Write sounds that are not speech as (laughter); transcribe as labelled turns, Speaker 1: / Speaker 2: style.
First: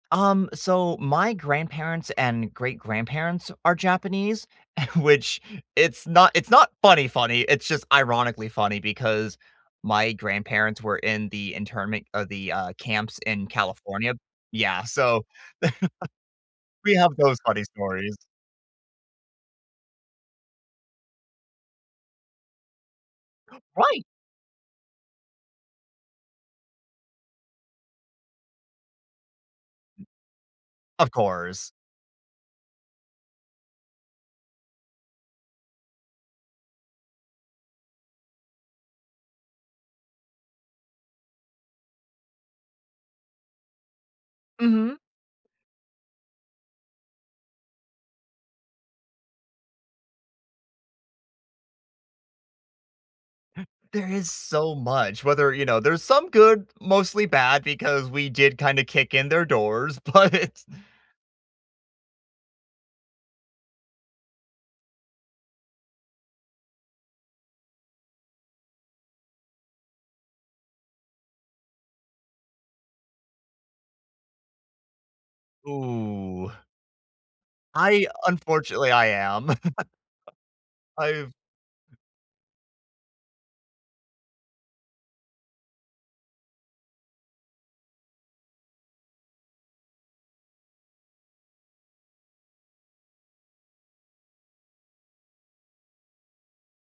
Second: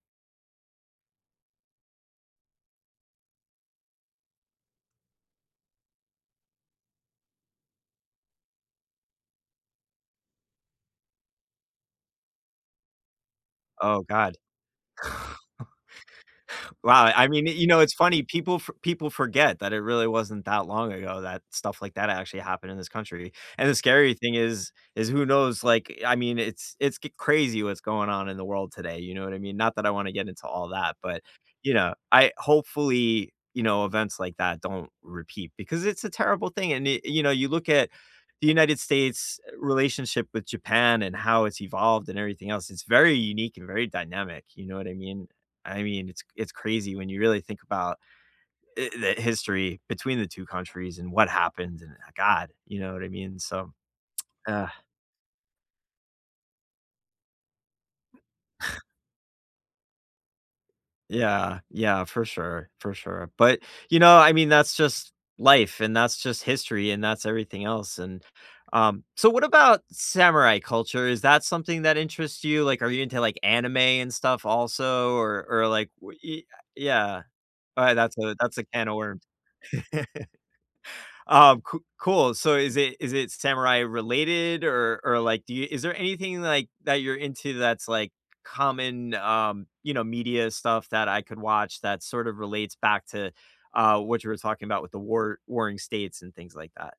Speaker 1: Um, so, my grandparents and great-grandparents are Japanese, which it's not it's not funny funny, it's just ironically funny, because my grandparents were in the internment, uh, the, uh, camps in
Speaker 2: Oh,
Speaker 1: California.
Speaker 2: god.
Speaker 1: Yeah, so, (chuckles) we
Speaker 2: Wow,
Speaker 1: have
Speaker 2: I I
Speaker 1: those
Speaker 2: mean,
Speaker 1: funny
Speaker 2: you know, it's
Speaker 1: stories.
Speaker 2: funny, people fo people forget that it really wasn't that long ago, that stuff like that actually happened in this country, and, the
Speaker 1: Right!
Speaker 2: scary thing is is who knows, like, I mean, it's it's get crazy what's going on in the world today, you know what I mean, not that I want to get into all that,
Speaker 1: Of
Speaker 2: but,
Speaker 1: course.
Speaker 2: you know, I hopefully, you know, events like that don't repeat, because it's a terrible thing, and, i you know, you look at the United States' relationship with Japan, and how it's evolved, and everything else, it's very unique, and very dynamic, you know what I
Speaker 1: Mhm.
Speaker 2: mean? I mean, it's it's crazy when you really think about i the history between the 2 countries, and what happened, and god, you know what I mean?
Speaker 1: (gasps)
Speaker 2: So.
Speaker 1: There is
Speaker 2: (tsk) (groans)
Speaker 1: so much, whether, you know, there's some good, mostly bad, because we did
Speaker 2: (scoffs)
Speaker 1: kinda kick in their doors, but
Speaker 2: Yeah, yeah, for sure, for sure, but, you know, I mean, that's just life, and that's just history, and that's everything else, and, um so what about samurai culture, is that something that interests you, like, are you into, like, anime and stuff, also, or or, like, wh i
Speaker 1: Ooh.
Speaker 2: yeah, alright,
Speaker 1: I
Speaker 2: that's a that's a can
Speaker 1: unfortunately,
Speaker 2: of
Speaker 1: I
Speaker 2: worms.
Speaker 1: am. (chuckles)
Speaker 2: (chuckles)
Speaker 1: I've
Speaker 2: Um, coo cool, so is it is it samurai-related, or or, like, do you is there anything, like, that you're into that's, like, common, um, you know, media stuff that I could watch that sort of relates back to, uh, what you were talking about with the war warring states, and things like that?